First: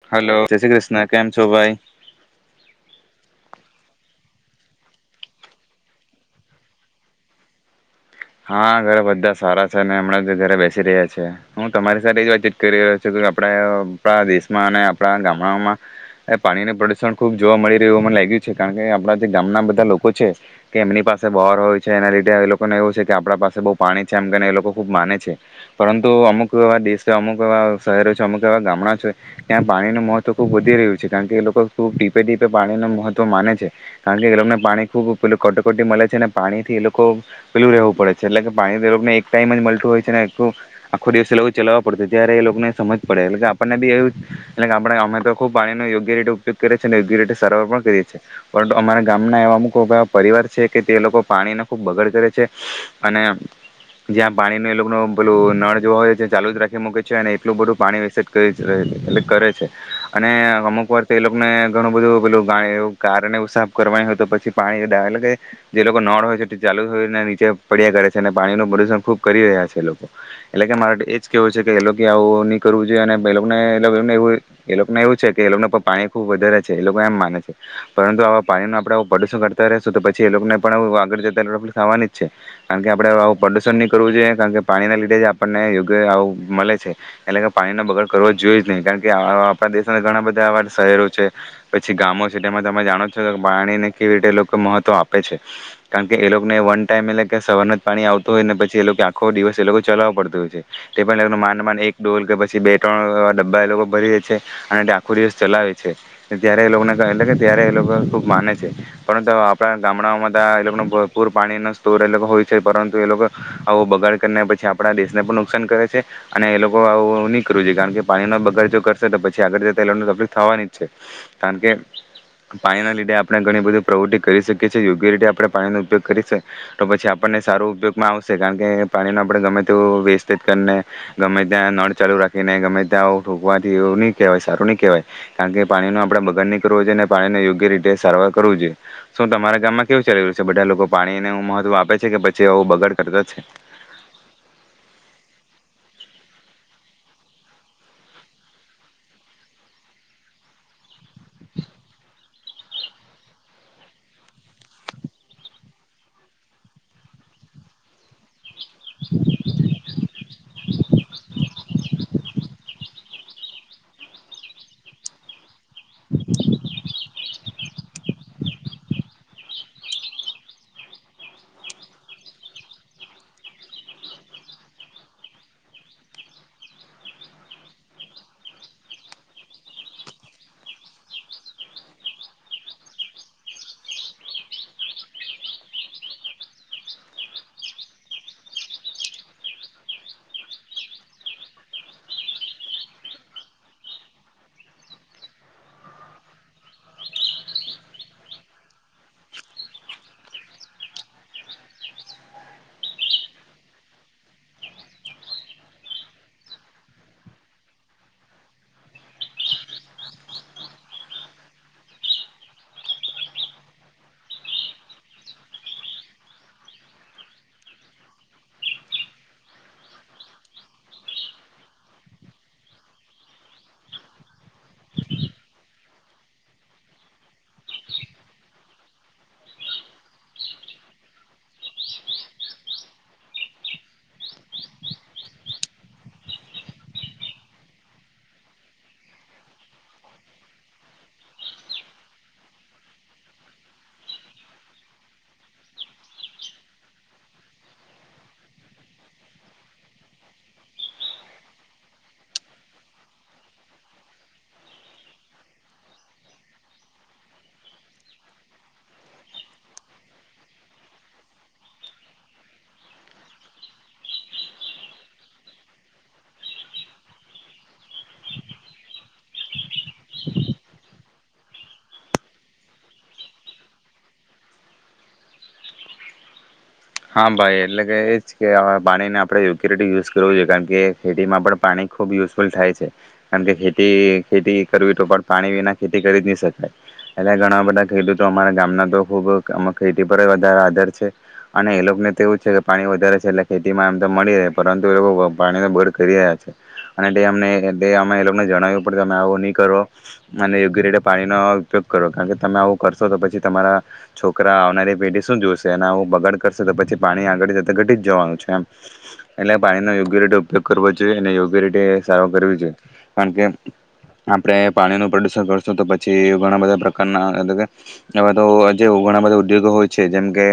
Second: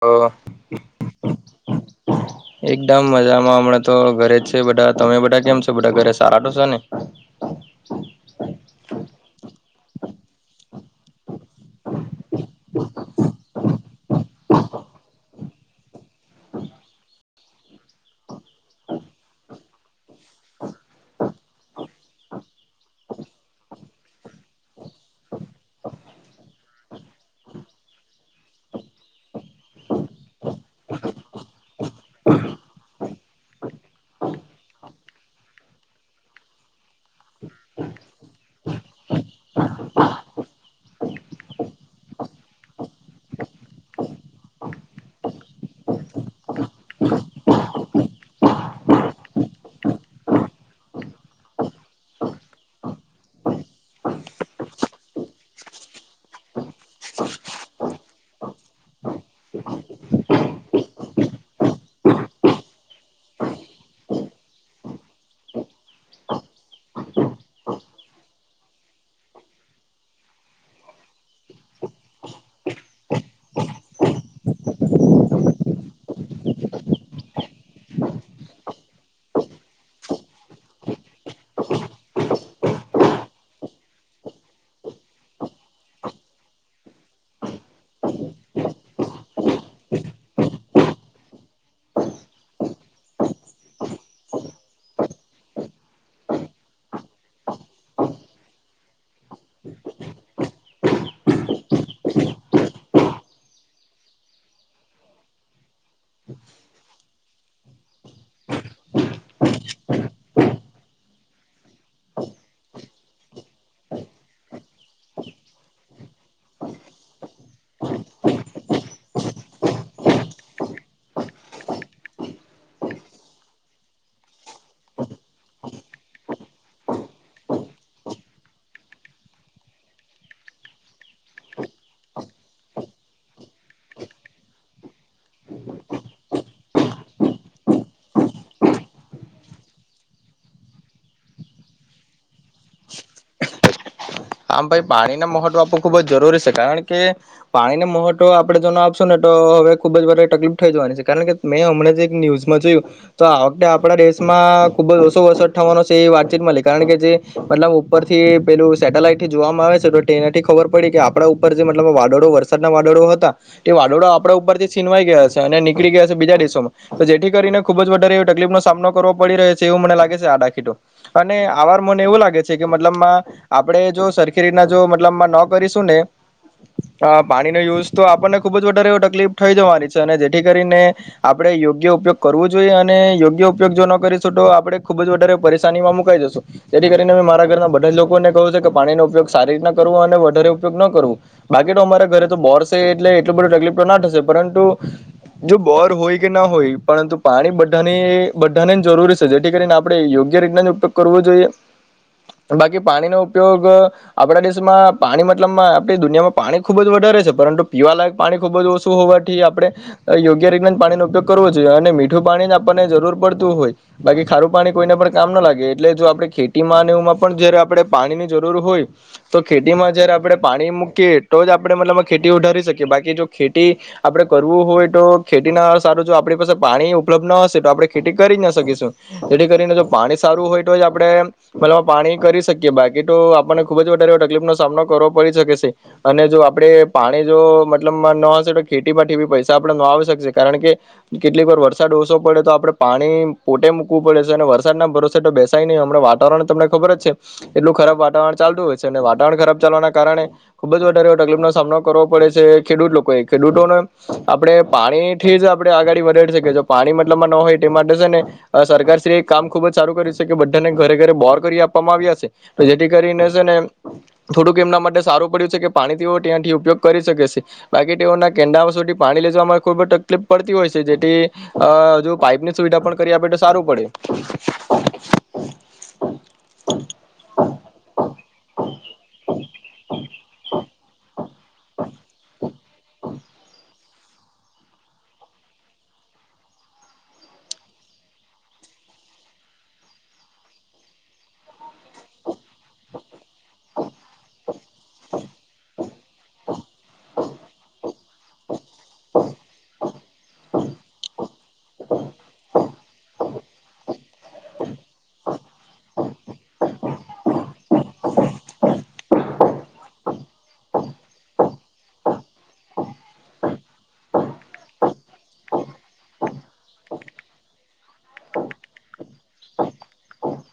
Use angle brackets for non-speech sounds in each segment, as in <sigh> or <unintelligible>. Hello જય શ્રી કૃષ્ણ કેમ છો ભાઈ એકદમ મજામાં હમણાં તો ઘરે જ છે બધા તમે બધા કેમ છો બધા ઘરે સારા તો છે ને? હા ઘરે બધા સારા છે અને હમણાં ઘરે બેસી રહ્યા છે. હું તમારી સાથે એ જ વાતચીત કરી રહ્યો છું કે આપણે આપણા દેશમાં અને આપણા ગામડાઓમાં એ પાણીનું પ્રદુષણ ખૂબ જોવા મળી રહ્યું એવું મને લાગ્યું છે કારણ કે આપણા જે ગામના બધા લોકો છે કે એમની પાસે બોર હોય છે એના લીધે લોકોને એવું છે ત્યા આપણા પાસે બહુ પાણી છે એમ કરીને એ લોકો ખૂબ માને છે પરંતુ અમુક એવા દેશ છે અમુક એવા શહેરો છે અમુક એવા ગામડાં છે ત્યાં પાણીનું મહત્વ ખૂબ વધી રહ્યું છે કારણ કે એ લોકો ખૂબ ટીપે-ટીપે પાણીનું મહત્વ માને છે કારણ કે એ લોકોને પાણી ખૂબ પેલું કટોકટી મળે છે અને પાણીથી એ લોકો પીલું રહેવું પડે છે એટલે કે પાણી તો એ લોકને એક ટાઈમ જ મળતું હોય છે ને આખું આખું દિવસે એ લોકો ચલાવવા પડતું ત્યારે એ લોકોને સમજ પડે એટલે આપણને બી એવી એટલે આપણે અમે તો ખુબ પાણીનો યોગ્ય રીતે ઉપયોગ કરીએ છે ને યોગ્ય રીતે સારવાર પણ કરીએ છીએ પરંતુ અમારા ગામના એવા અમુક પરિવાર છે કે તે લોકો પાણીને ખૂબ બગડ કરે છે અને જ્યાં પાણી ને એ લોકોનો પેલું નળ જેવો હોય છે જ ચાલુ જ રાખી મૂકે છે અને એટલું બધું પાણી વેસ્ટેજ કરી રહે છે એટલે કરે છે. અને અમુક વાર તો એ લોકોને ઘણું બધું પેલું કારને એવુ સાફ કરવા હોય તો પછી પાણી એ કે જે લોકો નળ હોય છે ચાલુ જ હોયને નીચે પડિયા કરે છે અને પાણીનું પ્રદુષણ ખુબ કરી રહ્યા છે એ લોકો એટલે કે મારે તો એ જ કેવું છે કે એ લોકે આવું ની કરવું જોઈએ અને એ લોકો એ લોકોને એવું છે કે એ લોકોને પાણી ખુબ વધારે છે એ લોકો એમ માને છે પરંતુ આવા પાણી ના આપણેે પ્રદુષણ કરતા રેશું તો પછી એ લોકોને પણ આગળ જતા થવાની જ છે. કારણ કે આપડે આવું પ્રદુષણ નહી કરવું જોઈએ કારણ કે પાણીના લીધે જ આપણને યોગ્ય આવું મળે છે એટલે કે પાણીનો બગાડ કરવો જોઈએ જ નહીં કારણ કે આપણા દેશ ઘણા બધા આવા શહેરો છે પછી ગામો છે તેમાં તમે જાણો છો પાણીને કેવી રીતે લોકો મહત્વ આપે છે કારણ કે એ લોકોને વન ટાઈમ એટલે કે સવારના જ પાણી આવતું હોય ને પછી એ લોકે આખો દિવસ એ લોકો ચલાવું પડતું હોય છે. તે પણ એ લોકને માન માન એક ડોલ કે પછી બે ત્રણ ડબ્બા એ લોકો ભરી દે છે અને તે આખો દિવસ ચલાવે છે. ત્યારે એ લોકોને એટલે કે ત્યારે એ લોકો ખુબ માને છે પરંતુ આપણા ગામડાઓમાં તાં એ લોકો ભરપૂર પાણી નો બોર એ લોકો ને હોય છે પરંતુ એ લોકો આવો બગાડ કરીને પછી આપણા દેશને પણ નુકસાન કરે છે અને એ લોકો આવું નહી કરવું જોઈએ કારણ કે પાણીનો બગાડ જો કરશે તો પછી આગળ જતા એ લોકો તફલીફ થવાની જ છે કારણ કે પાણીના લીધે આપણે ઘણી બધી પ્રવૃત્તિ કરી શકીએ છે. યોગ્ય રીતે આપણે પાણીનો ઉપયોગ કરીશ તો પછી આપણને સારું ઉપયોગમાં આવશે કારણ કે પાણીનો આપણે ગમે તેવું વેસ્ટેજ કરીને ગમે ત્યાં નળ ચાલુ રાખીને ગમે ત્યાં થુંકવાથી એવું નહી કહેવાય સારું નહી કહેવાય કારણ કે પાણીનો આપણેે બગાડ નઈ કરવો જોઈએ ને પાણીને યોગ્ય રીતે સારવાર કરવું જોઈએ શું તમારા ગામમાં કેવું ચાલી રહ્યું છે બધા લોકો પાણી ને એવું મહત્વ આપે છે કે પછી આવું બગાડ કરતો છે. હા ભાઈ પાણીને મહત્વ આપવો ખુબ જ જરૂરી છે કારણ કે પાણીને મહત્વ આપડે જો ન આપશું ને તો હવે ખુબ જ વધારે તકલીફ થઈ જવાની છે. કારણ કે મેં હમણા જ એક ન્યૂઝ માં જોયું તો આ વખતે આપણા દેશમાં ખુબ જ ઓછો વરસાદ થવાનો છે એવી વાતચીત મલી કારણ કે જે મતલબ ઉપરથી પેલું સેટલાઇટ માપવામાં આવે છે તો તેનાથી ખબર પડી કે આપણા ઉપર જે મતલબ વાદળો વરસાદના વાદળો હતા તે વાદળો આપડા ઉપરથી છીનવાઈ ગયા છે અને નીચ નીકળી ગયા છે બીજા દેશોમાં તો જેથી કરીને ખુબ જ વધારે એ તકલીફ નો સામનો કરવો પડી રહ્યો છે એવું મને લાગે છે આ ડાખીટો અને આવાર મને એવું લાગે છે કે મતલબમાં આપડે જો સરખી રીતના જો મતલબમાં ન કરીશું ને તો પાણીનો યુઝ તો આપણને ખુબ જ વધારે એવુ તકલીફ થઈ જવાની છે અને જેથી કરીને આપણેે યોગ્ય ઉપયોગ કરવો જોઈએ અને યોગ્ય ઉપયોગ જો ન કરીશું તો આપણે ખુબ જ વધારે પરેશાનીમાં મુકાઈ જશું જેથી કરીને મે મારા ઘરના બધા જ લોકોને કહું છે કે પાણીનો ઉપયોગ સારી રીતના કરવો અને વધારે ઉપયોગ ન કરવો બાકી તો અમારા ઘરે તો બોર છે એટલે એટલું બધું તકલીફ તો ના થશે પરંતુ જો બોર હોય કે ના હોય પરંતુ પાણી બધાની બધાને જ જરૂરી છે જેથી કરીને આપણે યોગ્ય રીતના જ ઉપયોગ કરવો જોઈએ બાકી પાણીનો ઉપયોગ આપડા દેશમાં પાણી મતલબમાં આપણી દુનિયામાં પાણી ખુબ જ વધારે છે પરંતુ પીવાલાયક પાણી ખુબ જ ઓછું હોવાથી આપણેે યોગ્ય રીતના જ પાણીનો ઉપયોગ કરવો જોઈએ અને મીઠું પાણી આપણને જરૂર પડતું હોય બાકી ખારું પાણી કોઈને પણ કામ ના લાગે એટલે જો આપણે ખેતીમાં ને એવુમાં પણ જયારે આપણે પાણીની જરૂર હોય તો ખેતીમાં જયારે આપણે પાણી મૂકીએ તો જ આપણે મતલબ ખેતી ઉ ધારી શકીએ બાકી જો ખેતી આપે કરવું હોય તો ખેતી ના સારું જો આપણી પાસે પાણી ઉપલબ્ધ ન હશે તો આપણે ખેતી કરી જ ના શકીશું જેથી કરીને જો પાણી સારું હોય તો જ આપણે મતલબ પાણી કરી શકીએ કે બાકી તો આપણને ખુબ જ વધારે એવો તકલીફનો સામનો કરવો પડી શકે છે. અને જો આપડે પાણી જો મતલબ ન હશે તો ખેતીમાંથી બી પૈસા આપડે ન આવી શકશે. કારણ કે કેટલીક વાર વરસાદ ઓસો પડે તો આપડે પાણી પોતે મૂકવું પડે છે, અને વરસાદના ભરોસે તો બેસાય નહીં હમણા વાતાવરણ તમને ખબર જ છે. એટલું ખરાબ વાતાવરણ ચાલતું હોય છે ને વાતાવરણ ખરાબ ચાલવાના કારણે ખુબ જ વધારે તકલીફનો સામનો કરવો પડે છે. ખેડૂત લોકોએ ખેડૂતોને આપડે પાણીથી જ આપડે આગડી વધાડી શકે છે. પાણી મતલબમાં ન હોય તે માટે શે ને સરકાર શ્રી કામ ખુબ જ સારું કરી શકે બધાને ઘરે-ઘરે બોર કરી આપવામાં આવ્યા છે. કે જેથી કરીને શે ને થોડુંક એમના માટે સારું પડ્યું છે કે, પાણી તેઓ ત્યાંથી ઉપયોગ કરી શકે છે. બાકી તેઓના કેંડાઓ સુધી પાણી લઈ જાવામાં ખુબ જ તકલીફ પડતી હોય શે, જેથી અ જુ પાઈપની સુવિધા પણ કરી આપે તો સારું પડે. હા, ભાઈ એટલે કે એજ કે અવે પાણીને આપડે યોગ્ય રીતે યુઝ કરવું જોઈએ. કારણ કે ખેતીમાં પણ પાણી ખૂબ યૂસફુલ થાય છે. અન તે ખે તી ખેતી કરવી તો પણ પાણી વિના ખેતી કરી જ ની શકાય. એટલે ઘણા બધા ખેડૂતો અમારા ગામના તો ખૂબ ખેતી પર વધારે આધાર છે. અને એ લોકોને તો એવું છે કે પાણી વધારે છે. એટલે ખેતીમાં એમ મળીયે પરંતુ એ લોકો પાણીને બળ કરી રહ્યા છે. અને તે અમને અમે એ લોકોને જણાવ્યું પડ તમે આવું નહી કરો. અને યોગ્ય રીતે પાણીનો ઉપયોગ કરો કારણ કે તમે આવું કરશો તો પછી તમારા છોકરા આવનારી પેઢી શું જોશે અને આવું બગાડ કરશે તો પછી પાણી આગળ જત ઘટી જ જવાનું છે એમ. એટલે પાણીનો‌ યોગ્ય રીતે ઉપયોગ કરવો જોઈએ ને યોગ્ય રીતે સારો કરવી જોઈએ. કારણ કે આપડે પાણીનું પ્રદુષણ કરશું તો પછી ઘણા બધા પ્રકારના એટલે કે એવા તો જે ઘણા બધા ઉદ્યોગો હોય છે. જેમ કે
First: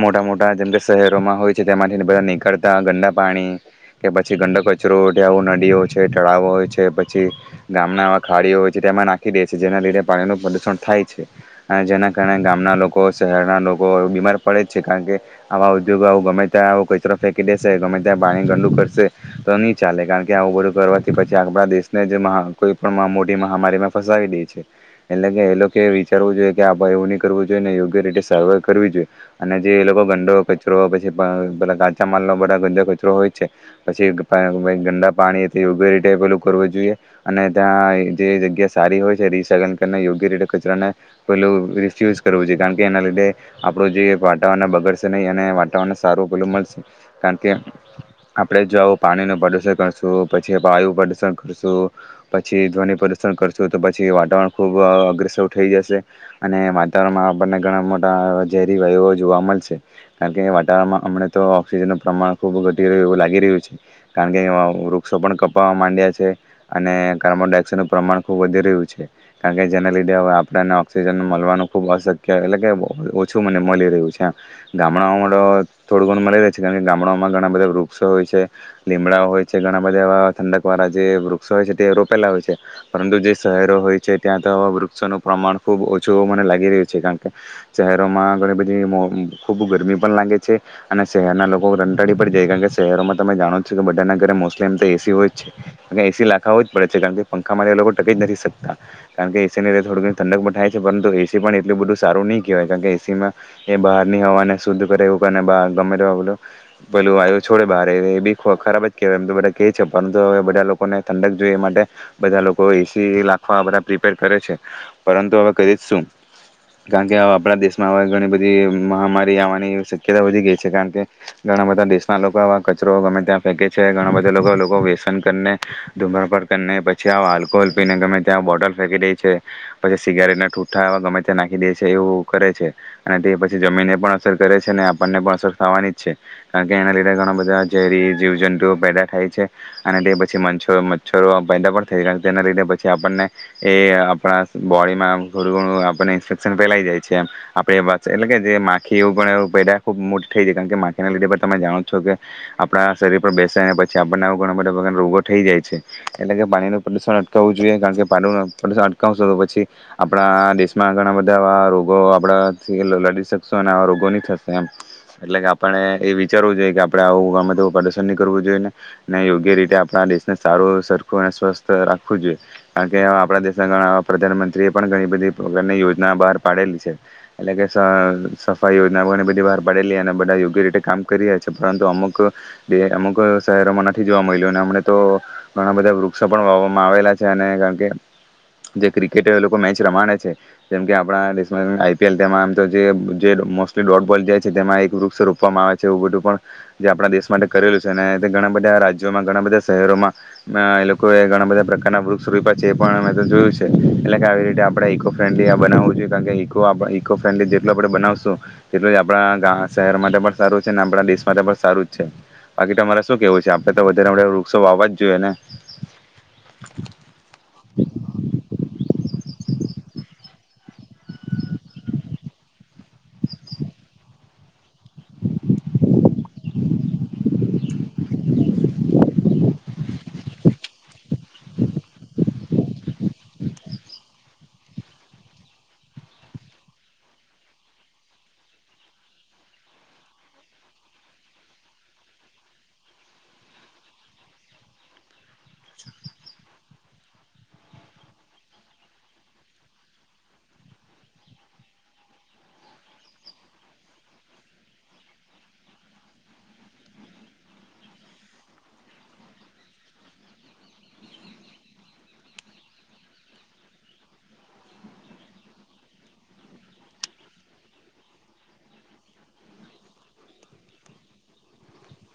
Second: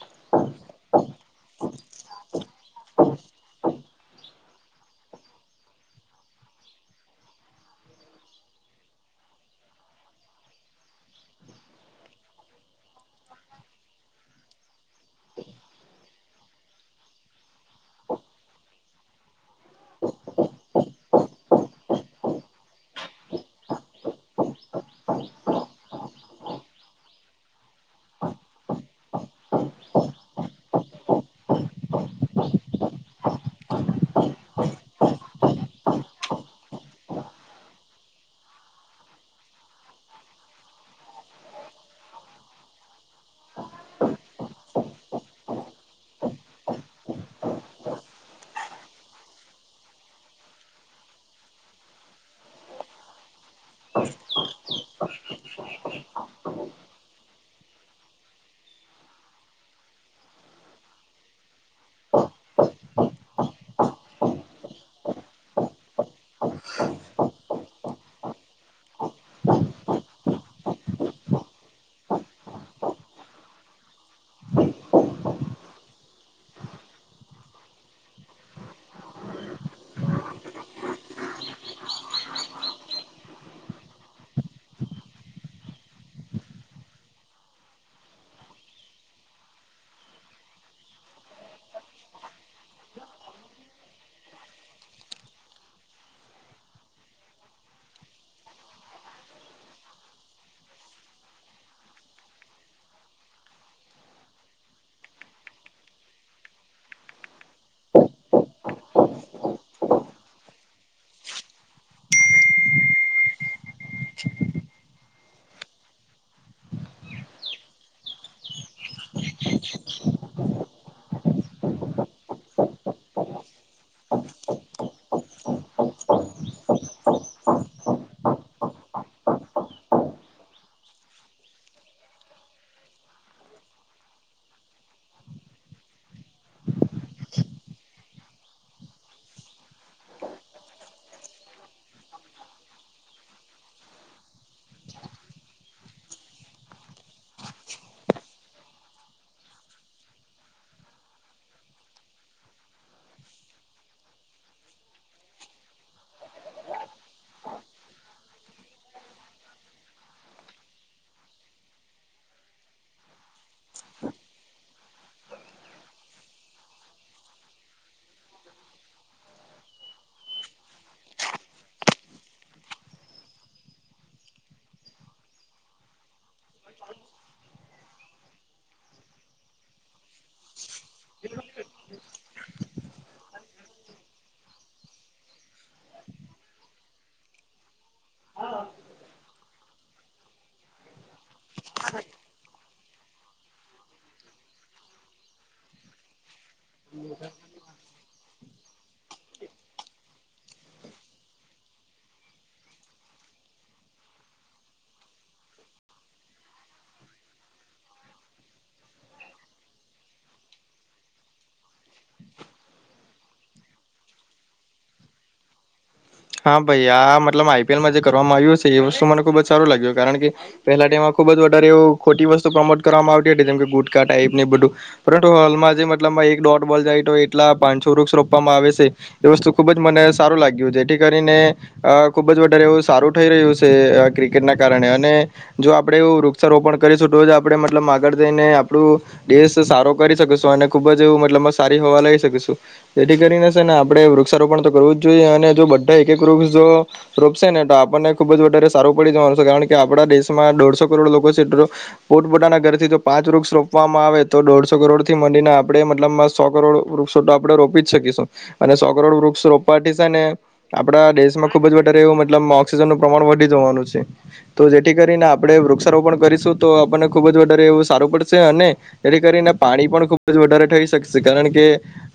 મોટા મોટા જેમ કે શહેરોમાં હોય છે. તેમાંથી બધા નીકળતા ગંદા પાણી કે પછી ગંંદો કચરો આવ નદીઓ છે. તળાવો હોય છે, પછી ગામના ખાડીઓ હોય છે, તેમાં નાખી દે છે. જેના લીધે પાણીનું પ્રદુષણ થાય છે. અને જેના કારણે ગામના લોકો શહેરના લોકો બીમાર પડે છે. કારણ કે આવા ઉદ્યોગો આવ ગમે ત્યાં કચરો ફેકી દેશે ગમે ત્યાં પાણી ગંદું કરશે તો નની ચાલે, કારણ કે આવું બધું કરવાથી પછી આપડા દેશને જ કોઈ પણ મોટી મહામારીમાં ફસાવી દે છે. એટલે કે એ લોકો વિચારવું જોઈએ કે આ એવું નહી કરવું જોઈએ ને યોગ્ય રીતે સારવાર કરવી જોઈએ. અને જે એ લોકો ગંંદો કચરો પછી પ કાચા માલનો બધા ગંદા કચરો હોય જ છે, પછી ગંદા પાણી એ તે યોગ્ય રીતે પેલું કરવું જોઈએ. અને ત્યાં જે જગ્યા સારી હોય છે, રીસાયકલ કરીને યોગ્ય રીતે કચરાને પેલું રિફ્યુઝ કરવું જોઈએ કારણ કે એના લીધે આપડુ જે વાતાવરણને બગડશે નહીં અને વાતાવરણને સારું પેલું મળશે. કારણ કે આપડે જો આવું પાણીનું પ્રદુષણ કરશું પછી, વાયુ પ્રદુષણ કરશું પછી ધ્વનિ પ્રદૂષણ કરશું, તો પછી વાતાવરણ ખૂબ અગ્રેસર થઈ જશે, અને વાતાવરણમાં આપણને ઘણા મોટા ઝેરી વાયુઓ જોવા મળશે. કારણ કે વાતારણમાં હમણાં તો ઑક્સિજનનું પ્રમાણ ખૂબ વધી રહ્યું એવું લાગી રહ્યું છે. કારણ કે વૃક્ષો પણ કપાવવા માંડ્યા છે. અને કાર્બન ડાયોક્સાઇડ નું પ્રમાણ ખૂબ વધી રહ્યું છે. કારણ કે જેના લીધે હવે આપડેને ઑક્સિજન મળવાનું ખૂબ અશક્ય એટલે કે ઓછું મને મળી રહ્યું છે. ત્યા ગામડાઓમાં થોડું ઘણ મળી રહે છે. કારણ કે ગામડાઓમાં ઘણા બધા વૃક્ષો હોય છે લીમડાઓ હોય છે. ઘણા બધા એવા ઠંડક વાળા જે વૃક્ષો હોય છે તે રોપેલા હોય છે. પરંતુ જે શહેરો હોય છે, ત્યાં તો આવા વૃક્ષોનું પ્રમાણ ખૂબ ઓછું મને લાગી રહ્યું છે. કારણ કે શહેરોમાં ઘણી બધી મો ખૂબ ગરમી પણ લાગે છે, અને શહેરના લોકો કંટાળી પડી જાય છે. કારણ કે શહેરોમાં તમે જાણો છો કે બધાના ઘરે મોસ્ટલી એમ તો એસી હોય જ છે અને એસી લખાવીજ પડે છે. કારણ કે પંખામાં એ લોકો ટકી જ નથી શકતા. કારણ કે એસી ની થોડુ ઘણું ઠંડક થાય છે. પરંતુ એસી પણ એટલું બધું સારું ની કહેવાય કારણ કે એસીમાં એ બહારની હવાને શુદ્ધ કરે એવું બ ગમે તોલું પેલું વાયુ છોડે બહાર એ બી ખરાબ જ કેહેવાય એમ તો બધા કે છે. પરંતુ હવે બધા લોકોને ઠંડક જોઈ માટે બધા લોકો એસી રાખવા બધા પ્રિપેર કરે છે. પરંતુ હવે કરી શું ગાંજે આપડા દેશમાં હવે ઘણી જે મહામા આવાની શક્યતા વધી ગઈ છે. કારણ કે ઘણા બધા દેશના લોકો આવા કચરો ગમે ત્યાં ફેંકે છે. ઘણા બધા લોકો લોકો વ્યસન કરીને ધુમ્રપાન કરીને પછી આવા આલ્કોહોલ પીને ગમે ત્યાં બોટલ ફેંકી દેય છે. પછી સિગારેટને ઠૂઠાવા ગમે ત્યાં નાખી દે છે એવું કરે છે. અને તે પછી જમીનને પણ અસર કરે છે. અને આપણને પણ અસર થવાની જ છે. કારણ કે એના લીધે ઘણા બધા ઝેરી જીવજંતુઓ પેદા થાય છે. અને તે પછી મ્છ મચ્છરો પેદા પણ થાય છે. કારણ કે તેના લીધે પછી આપણને એ આપણા બોડીમાં ઘણું ઘણું આપણને ઇન્ફેક્શન ફેલાઈ જાય છે. આપડે વા એટલે કે જે માખી એવું પણ એ પેદા ખૂબ મોટી થઈ જાય. કારણ કે માખીના લીધે પણ તમે જાણો છો કે આપડા શરીર પર બેસે ને પછી આપણને એ ઘણા બધા પ્રકારના રોગો થઈ જાય છે. એટલે કે પાણીનું પ્રદૂષણ અટકાવવું જોઈએ કારણ કે પાણીનું પ્રદુષણ અટકાવશો તો પછી આપડા દેશમાં ઘણા બધા રોગો આપડા એ લ લડીસ સોના રોગોની થશે એમ. એટલે કે આપણે એ વિચારવું જોઈએ કે આપડે આવું ગમે તેવું ની પ્રદર્શન કરવું જોઈ. ને યોગ્ય રીતે આપણા દેશને સારું સરખું અને સ્વસ્થ રાખવું જોઈએ. કારણ કે આપડા દેશના ઘણા પ્રધાનમંત્રી એ પણ ઘણી બધી પ્રકારની યોજના બહાર પાડેલી છે. એટલે કે સા સફાઈ યોજના બને બધી બહાર પાડેલી અને બધા યોગ્ય રીતે કામ કરી રહ્યા છે. પરંતુ અમુક ક અમુક શહેરોમાં નથી જોવા મળ્યું અને હમને તો ઘણા બધા વૃક્ષો પણ વાવામાં આવેલા છે. અને કારણ કે જે ક્રિકેટે લોકો મેચ રમાડે છે. જેમ કે આપણા દેશ <unintelligible> આમ તો જે જે મોસ્ટલી ડોટ બોલ જાય છે. તેમાં એક વૃક્ષ રોપવામાં આવે છે. એવું બધું પણ જે આપડા દેશ માટે કરેલું છે અને ઘણા બધા રાજ્યોમાં, ઘણા બધા શહેરોમાં એ લોકો ઘણા બધા પ્રકારના વૃક્ષ રોપ્યા છે. એ પણ અ જોયું છે. એટલે કે આવી રીતે આપડે ઈકો ફ્રેન્ડલી બનાવું જોઈએ કાર આપ ઇકો ફ્રેન્ડલી જેટલું આપડે બનાવશું તેટલું જ આપણા ગ શહેર માટે પણ સારું છે. ને આપણા દેશ માટે પણ સારું છે બાકી તમારે શું કેવું છે. આપડે તો વધારે વૃક્ષો વાવા જ જોઈએ ને. હા ભાઈ આ મતલબ આઈ પી એલ માં જે કરવામાં આવ્યું છે. એ વસ્તુ મને ખુબ જ સારું લાગ્યું. કારણ કે પેલા ટેમાં ખુબ જ વધારે એવું ખોટી વસ્તુ પ્રમોટ કરવામાં આવતી હતી. જેમકે ગુટકા ટાઈપ ને બધું પરંતુ હાલમાં જે મતલબમાં એક ડોટ બોલ જાય તો એટલા પાંચસો વૃક્ષ રોપવામાં આવે છે. એ વસ્તુ ખુબ જ મને સારું લાગ્યું જેથી કરીને અ ખુબ જ વધારે એવું સારું થઈ રહ્યું છે આ ક્રિકેટના કારણે અને જો આપડે એવું વૃક્ષારોપણ કરીશું તો જ આપડે મતલબ આગળ જઈને આપડુ દેશ સારો કરી શકી શકું શું અને ખુબ જ મતલબમાં સારી હવા લઈ શકુ શું જેથી કરીને છે ને આપણે વૃક્ષારોપણ તો કરવું જ જોઈએ અને જો બ એક એક વૃક્ષ જો રોપશે ને તો આપણને ખુબ જ વધારે સારું પડી જવાનું છે કારણ કે આપડા દેશમાં દોઢસો કરોડ લોકો છે પોતપોતાના ઘરથી જો પાંચ વૃક્ષ રોપવામાં આવે તો દોઢસો કરોડથી મડીને આપડે મતલબમાં સો કરોડ વૃક્ષો તો આપડે રોપી જ શકીશું અને સો કરોડ વૃક્ષ રોપવાથી છે ને આપડા દેશમાં ખૂબ જ વધારે એવું મતલબ ઓક્સિજનનું પ્રમાણ વધી જવાનું છે. તો જેથી કરીને આપડે વૃક્ષારોપણ કરીશું તો આપણને ખુબ જ વધારે એવું સારું પડશે અને જેથી કરીને પાણી પણ ખૂબ જ વધારે થઈ શકશે કારણ કે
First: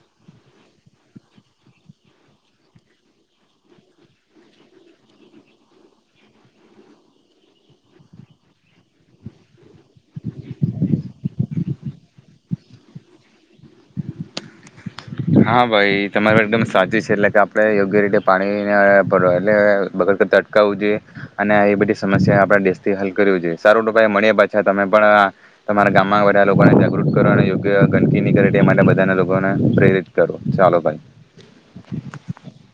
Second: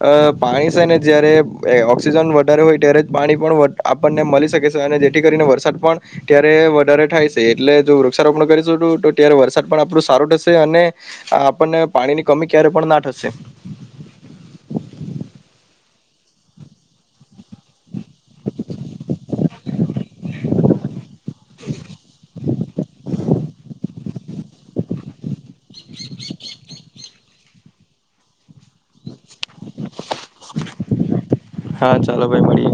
અ પાણી છે ને જયારે ઓક્સિજન વધારે હોય ત્યારે પાણી પણ આપણને મળી શકે છે અને જેથી કરીને વરસાદ પણ ત્યારે વધારે થાય છે એટલે જો વૃક્ષારોપણ કરીશું તો તો ત્યારે વરસાદ પણ આપડુ સારું થશે અને આપણને પાણીની કમી ક્યારે પણ ના થશે. હા ભાઈ એ તમારે એકદમ સાચી છે એટલે કે આપડે યોગ્ય રીતે પાણી એટલેગર <unintelligible> તટકાવવું જોઈએ અને એ બધી સમસ્યા આપડા દેશથી હલ કરવું જોઈએ સારું તો પહી મળીએ પાછા તમે પણ તમારા ગામમાં બધા લોકોને જાગૃત કરો અને યોગ્ય ગંદકી ની કરે તે માટે બધાના લોકોને પ્રેરિત કરો ચાલો ભાઈ હા ચાલો ભાઈ મળીએ.